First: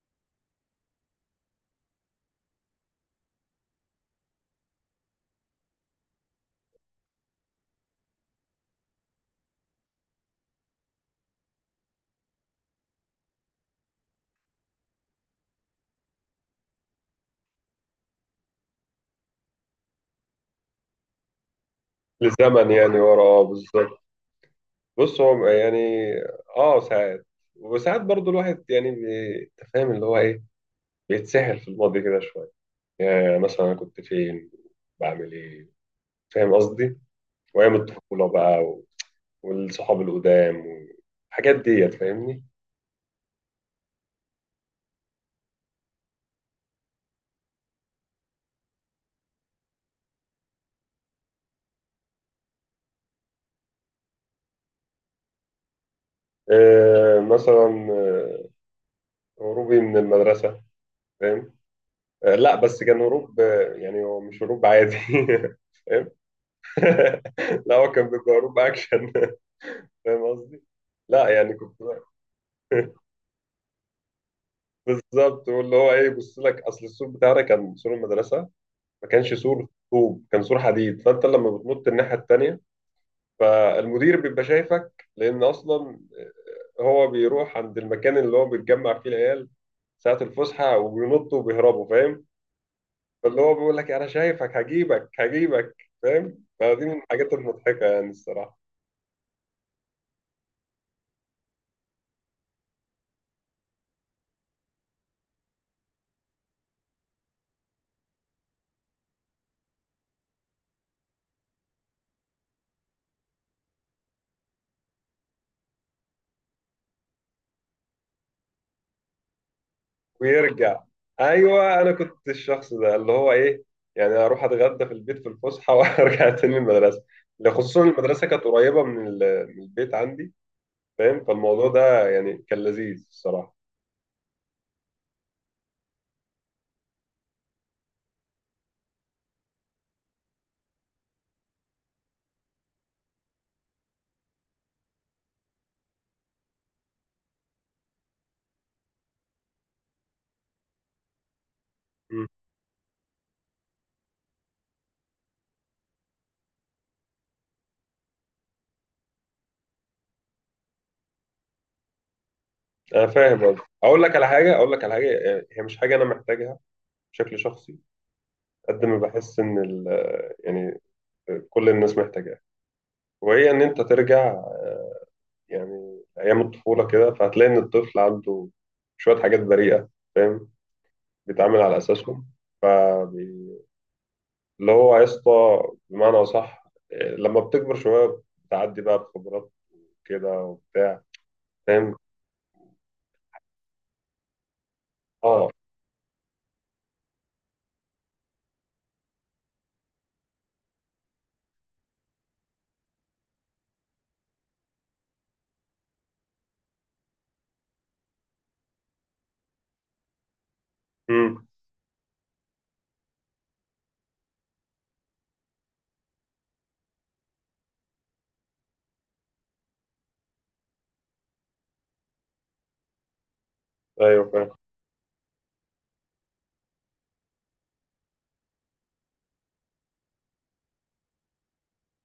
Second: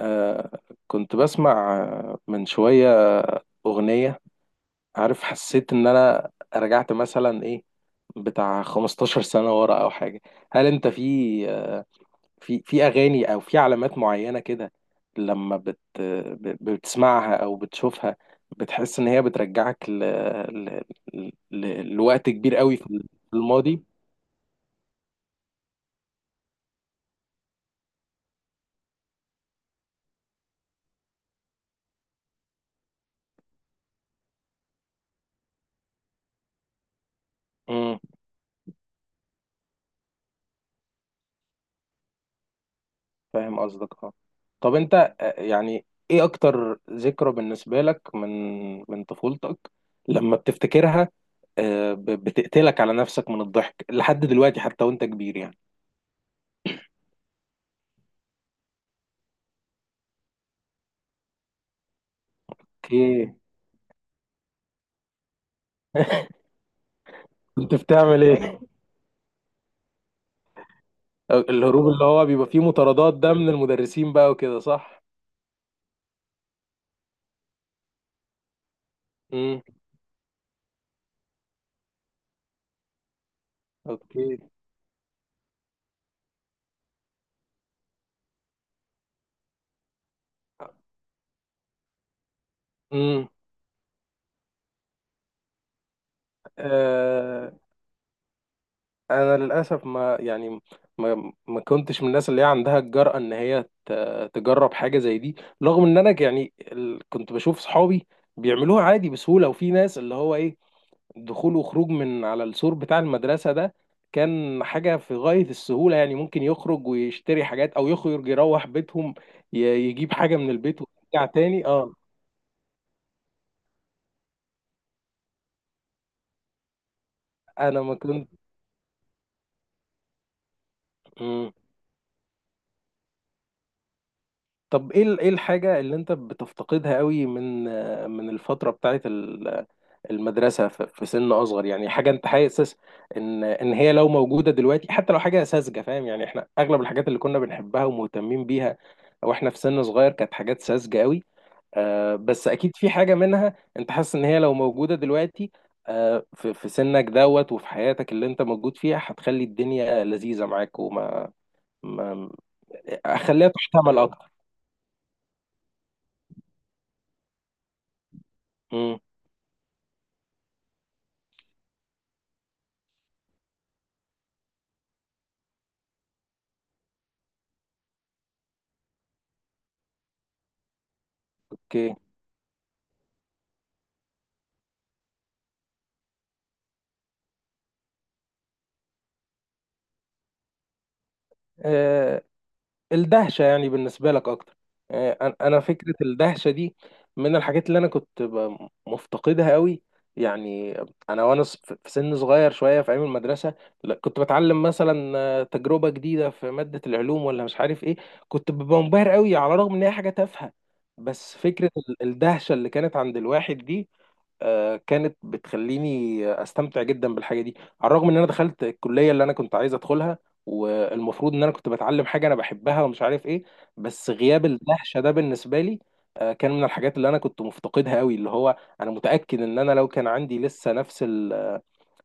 آه كنت بسمع من شوية أغنية. عارف، حسيت إن أنا رجعت مثلا، إيه، بتاع 15 سنة ورا أو حاجة. هل أنت في أغاني أو في علامات معينة كده، لما بتسمعها أو بتشوفها، بتحس إن هي بترجعك ل... لوقت كبير الزمن قوي في يعني ورا اه الماضي؟ بالظبط. بص، هو يعني اه ساعات وساعات. برضو الواحد يعني أنت فاهم اللي هو ايه، بيتسحل في الماضي كده شويه. يعني مثلا انا كنت فين، بعمل ايه، فاهم قصدي، وايام الطفوله بقى والصحاب القدام والحاجات ديت، فاهمني. فاهم قصدك، اه. طب انت، يعني ايه اكتر ذكرى بالنسبة لك من طفولتك لما بتفتكرها؟ بتقتلك على نفسك من الضحك لحد دلوقتي حتى وانت كبير، يعني. مثلا هروبي من المدرسه، فاهم. آه لا، بس كان اوكي. هروب يعني هو مش هروب عادي. فاهم. كنت لا، هو كان بتعمل بيبقى هروب ايه؟ اكشن. فاهم قصدي؟ لا يعني كنت. الهروب اللي هو بيبقى فيه مطاردات ده، من المدرسين بقى وكده، صح؟ بالظبط، واللي هو ايه، بص لك، اصل السور بتاعنا كان سور المدرسه، ما كانش امم. سور طوب، كان سور حديد. فانت لما بتنط الناحيه التانيه، فالمدير اوكي. بيبقى شايفك، لان اصلا هو بيروح عند المكان اللي هو بيتجمع فيه العيال ساعه الفسحه وبينطوا وبيهربوا، فاهم. فاللي هو بيقول لك انا شايفك، هجيبك هجيبك. فاهم، فدي من الحاجات امم. المضحكه يعني الصراحه. انا للاسف، ما يعني ما ما كنتش من الناس اللي هي عندها الجرأة ان هي تجرب حاجة زي دي، رغم ان انا يعني كنت بشوف صحابي بيعملوها عادي بسهولة، وفي ناس اللي هو ايه، دخول وخروج من على السور بتاع المدرسة ده كان حاجة في غاية السهولة. يعني ممكن يخرج ويشتري حاجات، او يخرج يروح بيتهم يجيب حاجة من البيت ويرجع. ويرجع تاني، ايوه انا اه. كنت الشخص ده، اللي هو ايه، يعني اروح اتغدى في البيت في الفسحه وارجع تاني المدرسه. ده خصوصا انا ما المدرسه كنت. كانت قريبه من من البيت عندي، فاهم. مم. فالموضوع ده يعني كان لذيذ الصراحه. طب ايه ايه الحاجة اللي انت بتفتقدها قوي من الفترة بتاعت المدرسة في سن أصغر، يعني حاجة أنت حاسس إن هي لو موجودة دلوقتي، حتى لو حاجة ساذجة، فاهم؟ يعني إحنا أغلب الحاجات اللي كنا بنحبها ومهتمين بيها وإحنا في سن صغير كانت حاجات ساذجة قوي. مم. بس أكيد في حاجة منها أنت حاسس إن هي لو موجودة دلوقتي، في سنك دوت وفي حياتك اللي أنت موجود فيها، هتخلي الدنيا لذيذة معاك. وما ما انا فاهم أخليها قصدي، تحتمل اقول لك على أكتر. حاجه، اقول لك على حاجه، يعني هي مش حاجه انا محتاجها بشكل شخصي. قد ما مم. بحس ان ال، يعني كل الناس محتاجاها، وهي ان انت ترجع يعني ايام الطفوله كده. فهتلاقي ان الطفل عنده شويه حاجات بريئه، فاهم، بيتعامل على أوكي. اساسهم. فبي- اللي هو يا اسطى، بمعنى اصح، إيه، لما بتكبر شويه بتعدي بقى بخبرات كده وبتاع، فاهم. آه، الدهشة، يعني بالنسبة لك أكتر. آه، أنا اه. أنا فكرة الدهشة دي من الحاجات اللي أنا كنت مفتقدها قوي. يعني أنا وأنا في سن صغير شوية في أيام المدرسة، لا، كنت بتعلم مثلا، تجربة جديدة في مادة العلوم ولا مش عارف إيه، كنت ببقى منبهر قوي على الرغم إن هي حاجة تافهة. بس امم. فكرة الدهشة اللي كانت عند الواحد دي، كانت بتخليني استمتع جدا بالحاجه دي. على الرغم ان انا دخلت الكليه اللي انا كنت عايز ادخلها، والمفروض ان انا كنت بتعلم حاجه انا بحبها ومش عارف ايه، بس ايوه غياب فاهم. الدهشه ده بالنسبه لي كان من الحاجات اللي انا كنت مفتقدها قوي. اللي هو انا متاكد ان انا لو كان عندي لسه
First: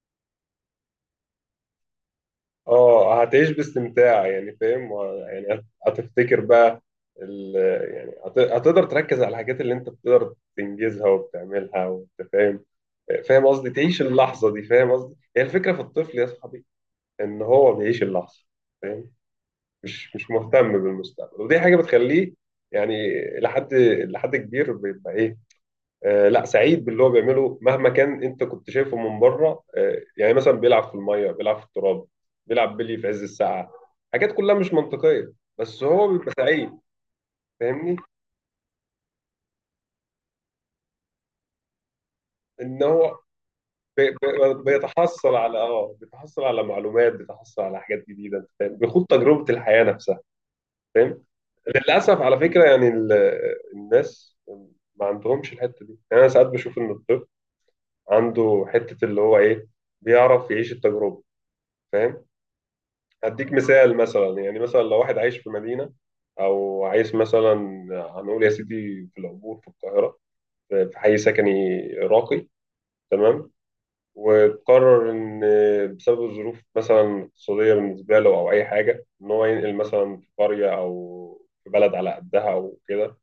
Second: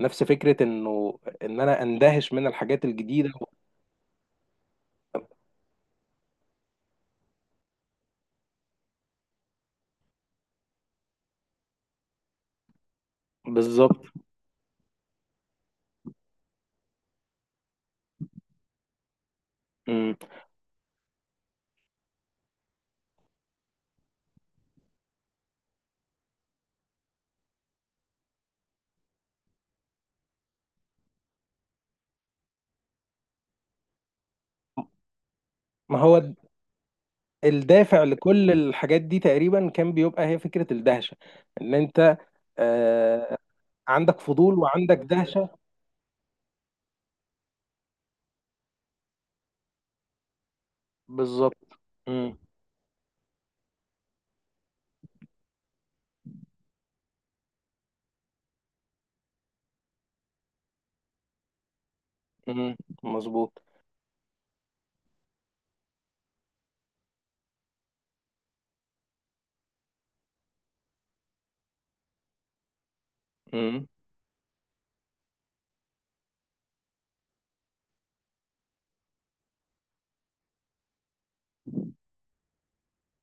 نفس فكره انه ان انا اندهش من الحاجات اه الجديده. هتعيش باستمتاع، يعني فاهم، يعني هتفتكر بقى ال... يعني هتقدر تركز على الحاجات اللي انت بتقدر تنجزها وبتعملها، وانت فاهم. فاهم قصدي، بالظبط. تعيش اللحظه دي. فاهم قصدي، هي الفكره في الطفل يا صاحبي، ان هو بيعيش اللحظه، فاهم. مش مم. مش مهتم بالمستقبل، ودي حاجه بتخليه يعني لحد لحد كبير بيبقى ايه، لا سعيد باللي هو بيعمله مهما كان انت كنت شايفه من بره. يعني مثلا بيلعب في الميه، بيلعب في التراب، بيلعب بلي في عز الساعه، حاجات كلها مش منطقيه، بس ما هو هو بيبقى سعيد. فاهمني، الدافع لكل الحاجات دي تقريبا كان بيبقى هي فكره الدهشه، ان انت ان هو آه، عندك فضول وعندك بيتحصل دهشة. على بيتحصل على معلومات، بيتحصل على حاجات جديده، أنت فاهم؟ بيخوض تجربه الحياه نفسها، فاهم. بالظبط. للاسف امم. على فكره، يعني الناس ما عندهمش الحته دي. يعني انا ساعات بشوف ان الطب عنده حته، اللي هو ايه، بيعرف يعيش التجربه، فاهم. امم. مظبوط. هديك مثال، مثلا يعني، مثلا لو واحد عايش في مدينه، او عايش مثلا، هنقول يا سيدي، في العبور في القاهره، في في حي سكني راقي، تمام، امم. وقرر ان بسبب الظروف مثلا اقتصاديه بالنسبه له او اي حاجه، ان هو ينقل مثلا في قريه او في بلد على قدها او كده،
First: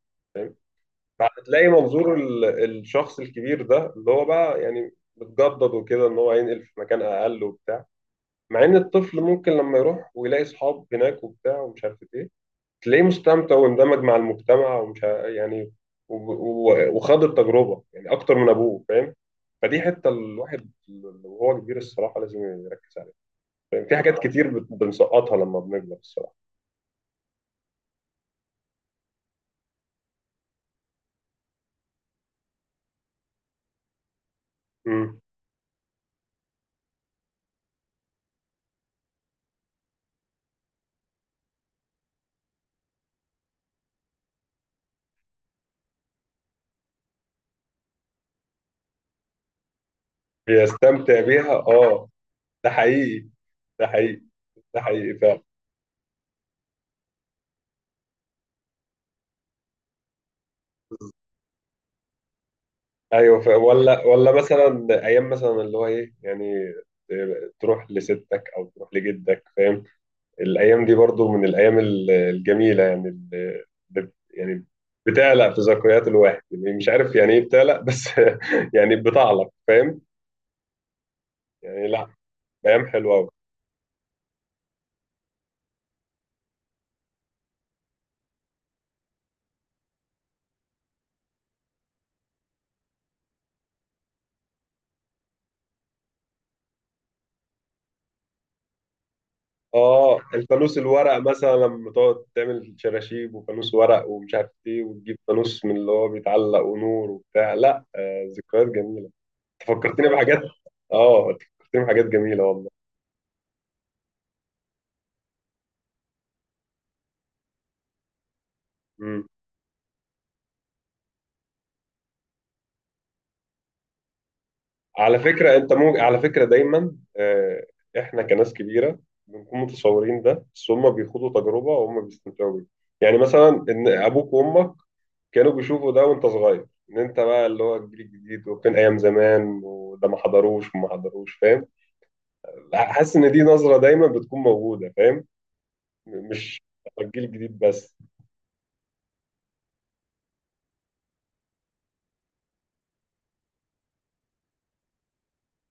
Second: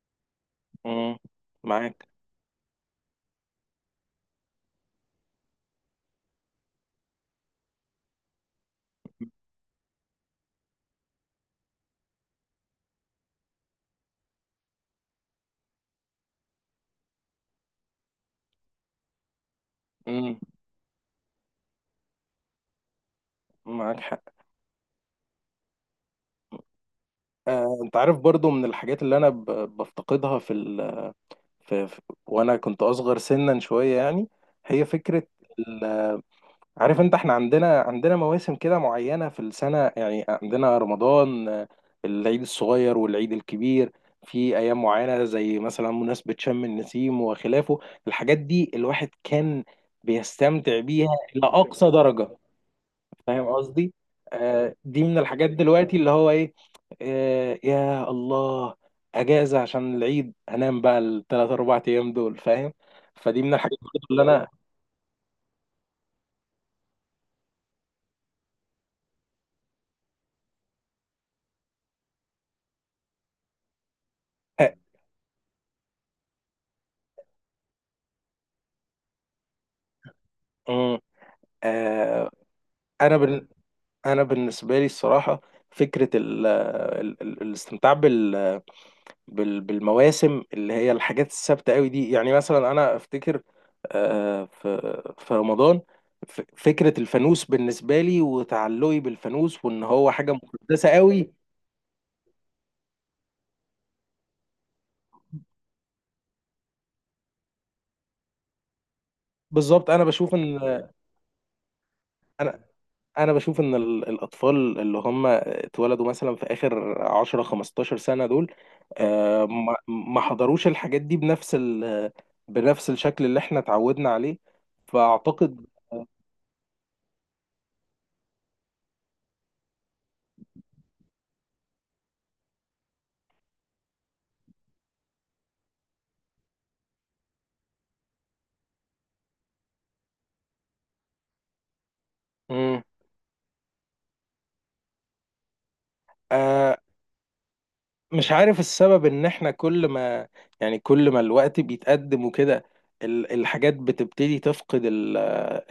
امم. فهتلاقي معاك. منظور الشخص الكبير ده، اللي هو بقى يعني متجدد وكده، ان هو هينقل في مكان اقل وبتاع. مع ان الطفل ممكن لما يروح ويلاقي اصحاب هناك وبتاع ومش عارف ايه، تلاقيه مستمتع واندمج مع المجتمع، ومش ع- يعني و- و- وخاض التجربة يعني اكتر من ابوه، فاهم. فدي حتة امم. الواحد وهو كبير الصراحة لازم يركز عليها. فاهم؟ في معاك حاجات حق. كتير بنسقطها لما بنكبر الصراحة. انت عارف، برضو من الحاجات اللي انا بفتقدها في في... في... وانا كنت اصغر سنا شوية، يعني، هي مم. فكرة. عارف انت، احنا عندنا مواسم كده معينة في السنة. يعني عندنا رمضان، العيد الصغير والعيد الكبير، في ايام معينة زي مثلا مناسبة شم النسيم وخلافه. الحاجات دي الواحد كان بيستمتع بيها بيستمتع إلى بيها، أقصى اه. درجة، ده حقيقي. فاهم ده قصدي؟ حقيقي. ده دي من حقيقي فعلا. الحاجات دلوقتي اللي هو ايه. يا الله، اجازة عشان العيد هنام بقى الثلاث اربع ايام دول، فاهم؟ ايوه فدي من الحاجات ولا برضو اللي ولا انا مثلا ايام، مثلا اللي هو ايه، يعني تروح لستك او تروح لجدك، فاهم. الايام دي برضو من الايام الجميله، يعني اللي يعني آه، بتعلق في ذكريات الواحد، يعني مش عارف يعني ايه بتعلق، بس يعني بتعلق، فاهم. مم. يعني لا، آه، ايام حلوه انا قوي. بال- انا بالنسبه لي الصراحه، فكره ال ال ال الاستمتاع بالمواسم اللي هي الحاجات الثابته قوي دي، يعني مثلا انا افتكر في رمضان، فكره الفانوس بالنسبه لي وتعلقي بالفانوس وان هو اه حاجه الفانوس مقدسه الورق، قوي. مثلا لما تقعد تعمل شراشيب وفانوس ورق ومش عارف ايه، وتجيب فانوس من اللي هو بيتعلق ونور وبتاع، لا آه ذكريات جميله. بالظبط. فكرتني بحاجات. اه، أنت فكرتني بحاجات جميله انا والله. انا بشوف ان الاطفال اللي هم اتولدوا مثلا في اخر 10 15 سنه دول، امم. ما حضروش الحاجات دي بنفس الشكل اللي احنا اتعودنا عليه. على فكره فاعتقد. انت، مو على فكره دايما، احنا كناس كبيره بنكون متصورين ده، بس هم بيخوضوا تجربه وهم بيستمتعوا بيها. يعني مثلا ان ابوك وامك كانوا بيشوفوا ده وانت صغير، ان انت بقى اللي هو الجيل الجديد، وكان ايام زمان وده ما حضروش وما حضروش، فاهم. مم، حاسس ان دي نظره دايما بتكون موجوده، فاهم. مش آه، الجيل الجديد بس. مش عارف السبب، ان احنا كل ما الوقت بيتقدم وكده، الحاجات بتبتدي تفقد ال-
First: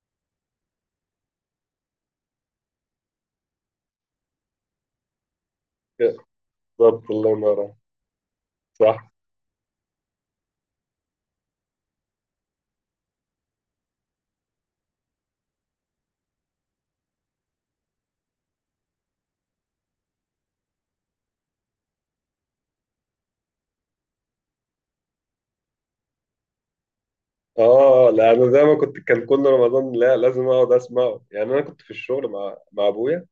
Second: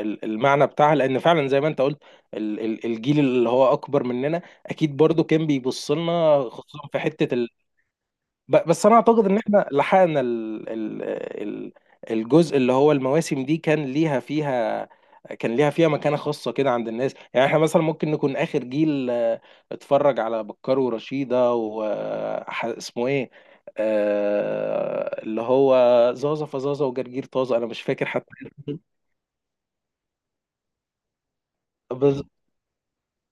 ال- المعنى بتاعها، لان فعلا زي ما انت قلت الجيل اللي هو اكبر مننا اكيد برضو كان بيبص لنا خصوصا في بالظبط، حته. الله ينور عليك. بس انا صح. اعتقد ان احنا لحقنا ال ال ال الجزء اللي هو المواسم دي كان ليها فيها مكانة خاصة كده عند الناس. يعني احنا مثلا ممكن نكون اخر جيل اتفرج على بكار ورشيدة واسمه ايه، اللي هو زازا فزازا وجرجير طازة، انا مش فاكر اه حتى. لا انا زي ما كنت، كان كل رمضان لا لازم اقعد اسمعه، يعني انا كنت في بز... الشغل مع ابويا،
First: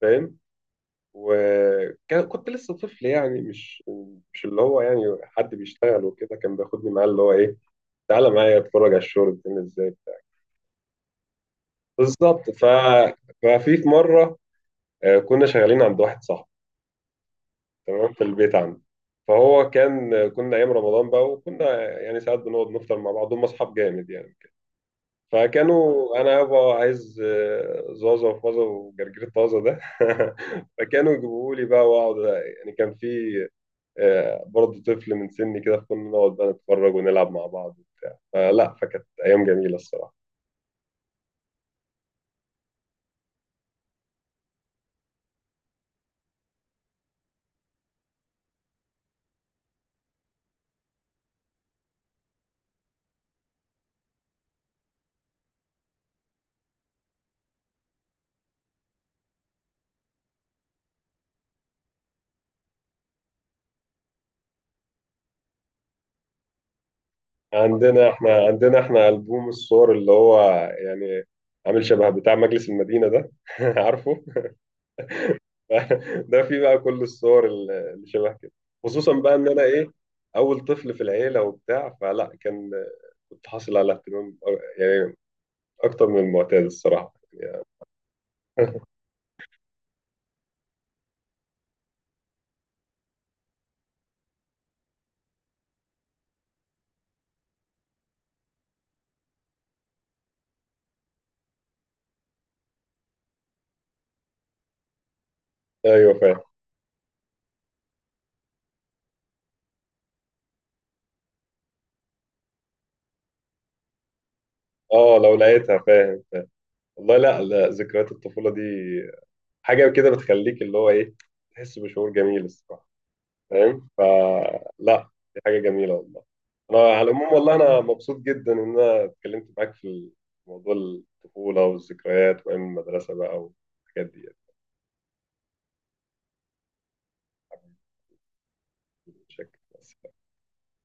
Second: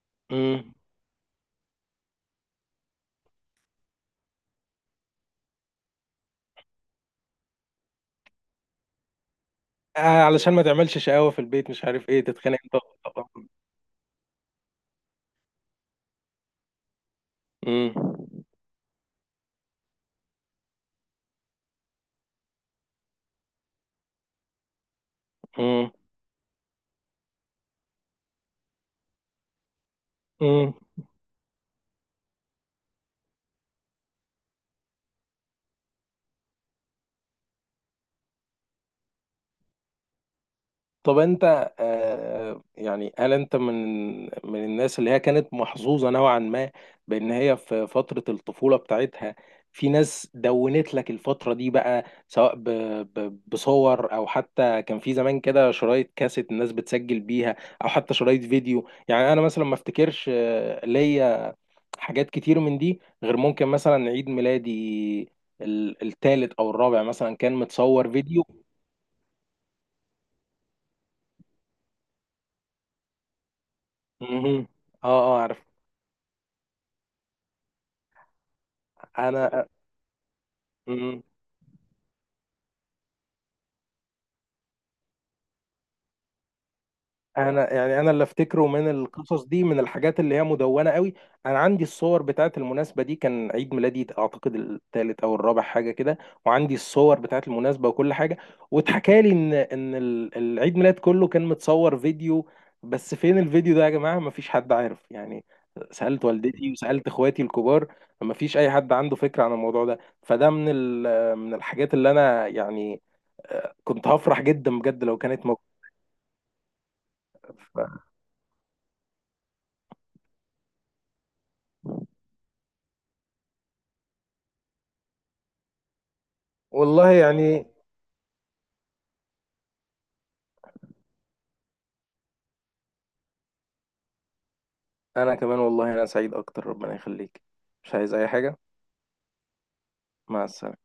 فاهم، مم. وكنت لسه طفل، يعني مش اللي هو يعني حد بيشتغل وكده، كان بياخدني معاه، اللي هو ايه، تعالى معايا اتفرج على الشغل بتعمل ازاي. علشان ما تعملش شقاوة في البيت، مش عارف ايه، بالظبط. تتخانق ف... انت ففي في مره كنا شغالين عند واحد صاحبي، مم. تمام، في البيت عنده. فهو كان، كنا ايام رمضان بقى، وكنا يعني ساعات بنقعد نفطر مع بعض، هم اصحاب جامد يعني. فكانوا، انا يابا عايز زازا وفازا وجرجير طازه ده. مم. فكانوا يجيبوا لي بقى واقعد. يعني كان في برضه طفل من سني كده، فكنا نقعد بقى نتفرج ونلعب مع بعض. فلا، فكانت ايام جميله الصراحه. طب انت يعني، هل انت من الناس اللي هي كانت محظوظة نوعا ما، بان هي في فترة الطفولة بتاعتها، في ناس دونت لك الفترة دي بقى، سواء ب ب بصور، او حتى كان في زمان كده شرايط كاسيت الناس بتسجل بيها، او حتى شرايط فيديو. يعني انا مثلا ما افتكرش ليا حاجات كتير من دي، غير ممكن مثلا عيد ميلادي الثالث او الرابع مثلا كان عندنا متصور احنا فيديو. عندنا احنا البوم الصور، اللي هو يعني عامل شبه بتاع مجلس المدينه ده. عارفه. مهم. اه. اه، عارف. ده فيه بقى كل الصور اللي شبه كده. خصوصا بقى ان انا انا. ايه، اول طفل في مم. العيله وبتاع، فلا كان، كنت حاصل على اهتمام يعني اكتر من المعتاد الصراحه، يعني. انا يعني انا اللي افتكره من القصص دي من الحاجات اللي هي مدونه قوي. انا عندي الصور بتاعت المناسبه دي، كان عيد ميلادي اعتقد الثالث او الرابع حاجه كده، وعندي الصور بتاعت المناسبه وكل حاجه، واتحكى لي ان العيد ميلاد كله كان متصور فيديو، بس فين الفيديو ده يا جماعه، مفيش حد عارف يعني. ايوه سالت فاهم. والدتي وسالت اخواتي الكبار، مفيش اي حد عنده فكره عن الموضوع ده. فده من من الحاجات اللي انا يعني، كنت هفرح جدا بجد اه لو لو كانت لقيتها، فاهم. والله لا لا موجوده. ذكريات الطفوله دي حاجه كده بتخليك اللي هو ايه، تحس بشعور جميل الصراحه، فاهم. فلا، دي حاجه جميله والله. انا على والله العموم والله، يعني. انا مبسوط جدا ان انا اتكلمت معاك في موضوع الطفوله والذكريات وايام المدرسه بقى والحاجات دي انا كمان، والله، انا سعيد اكتر، ربنا يخليك. مش عايز اي حاجة. بشكل مع السلامة.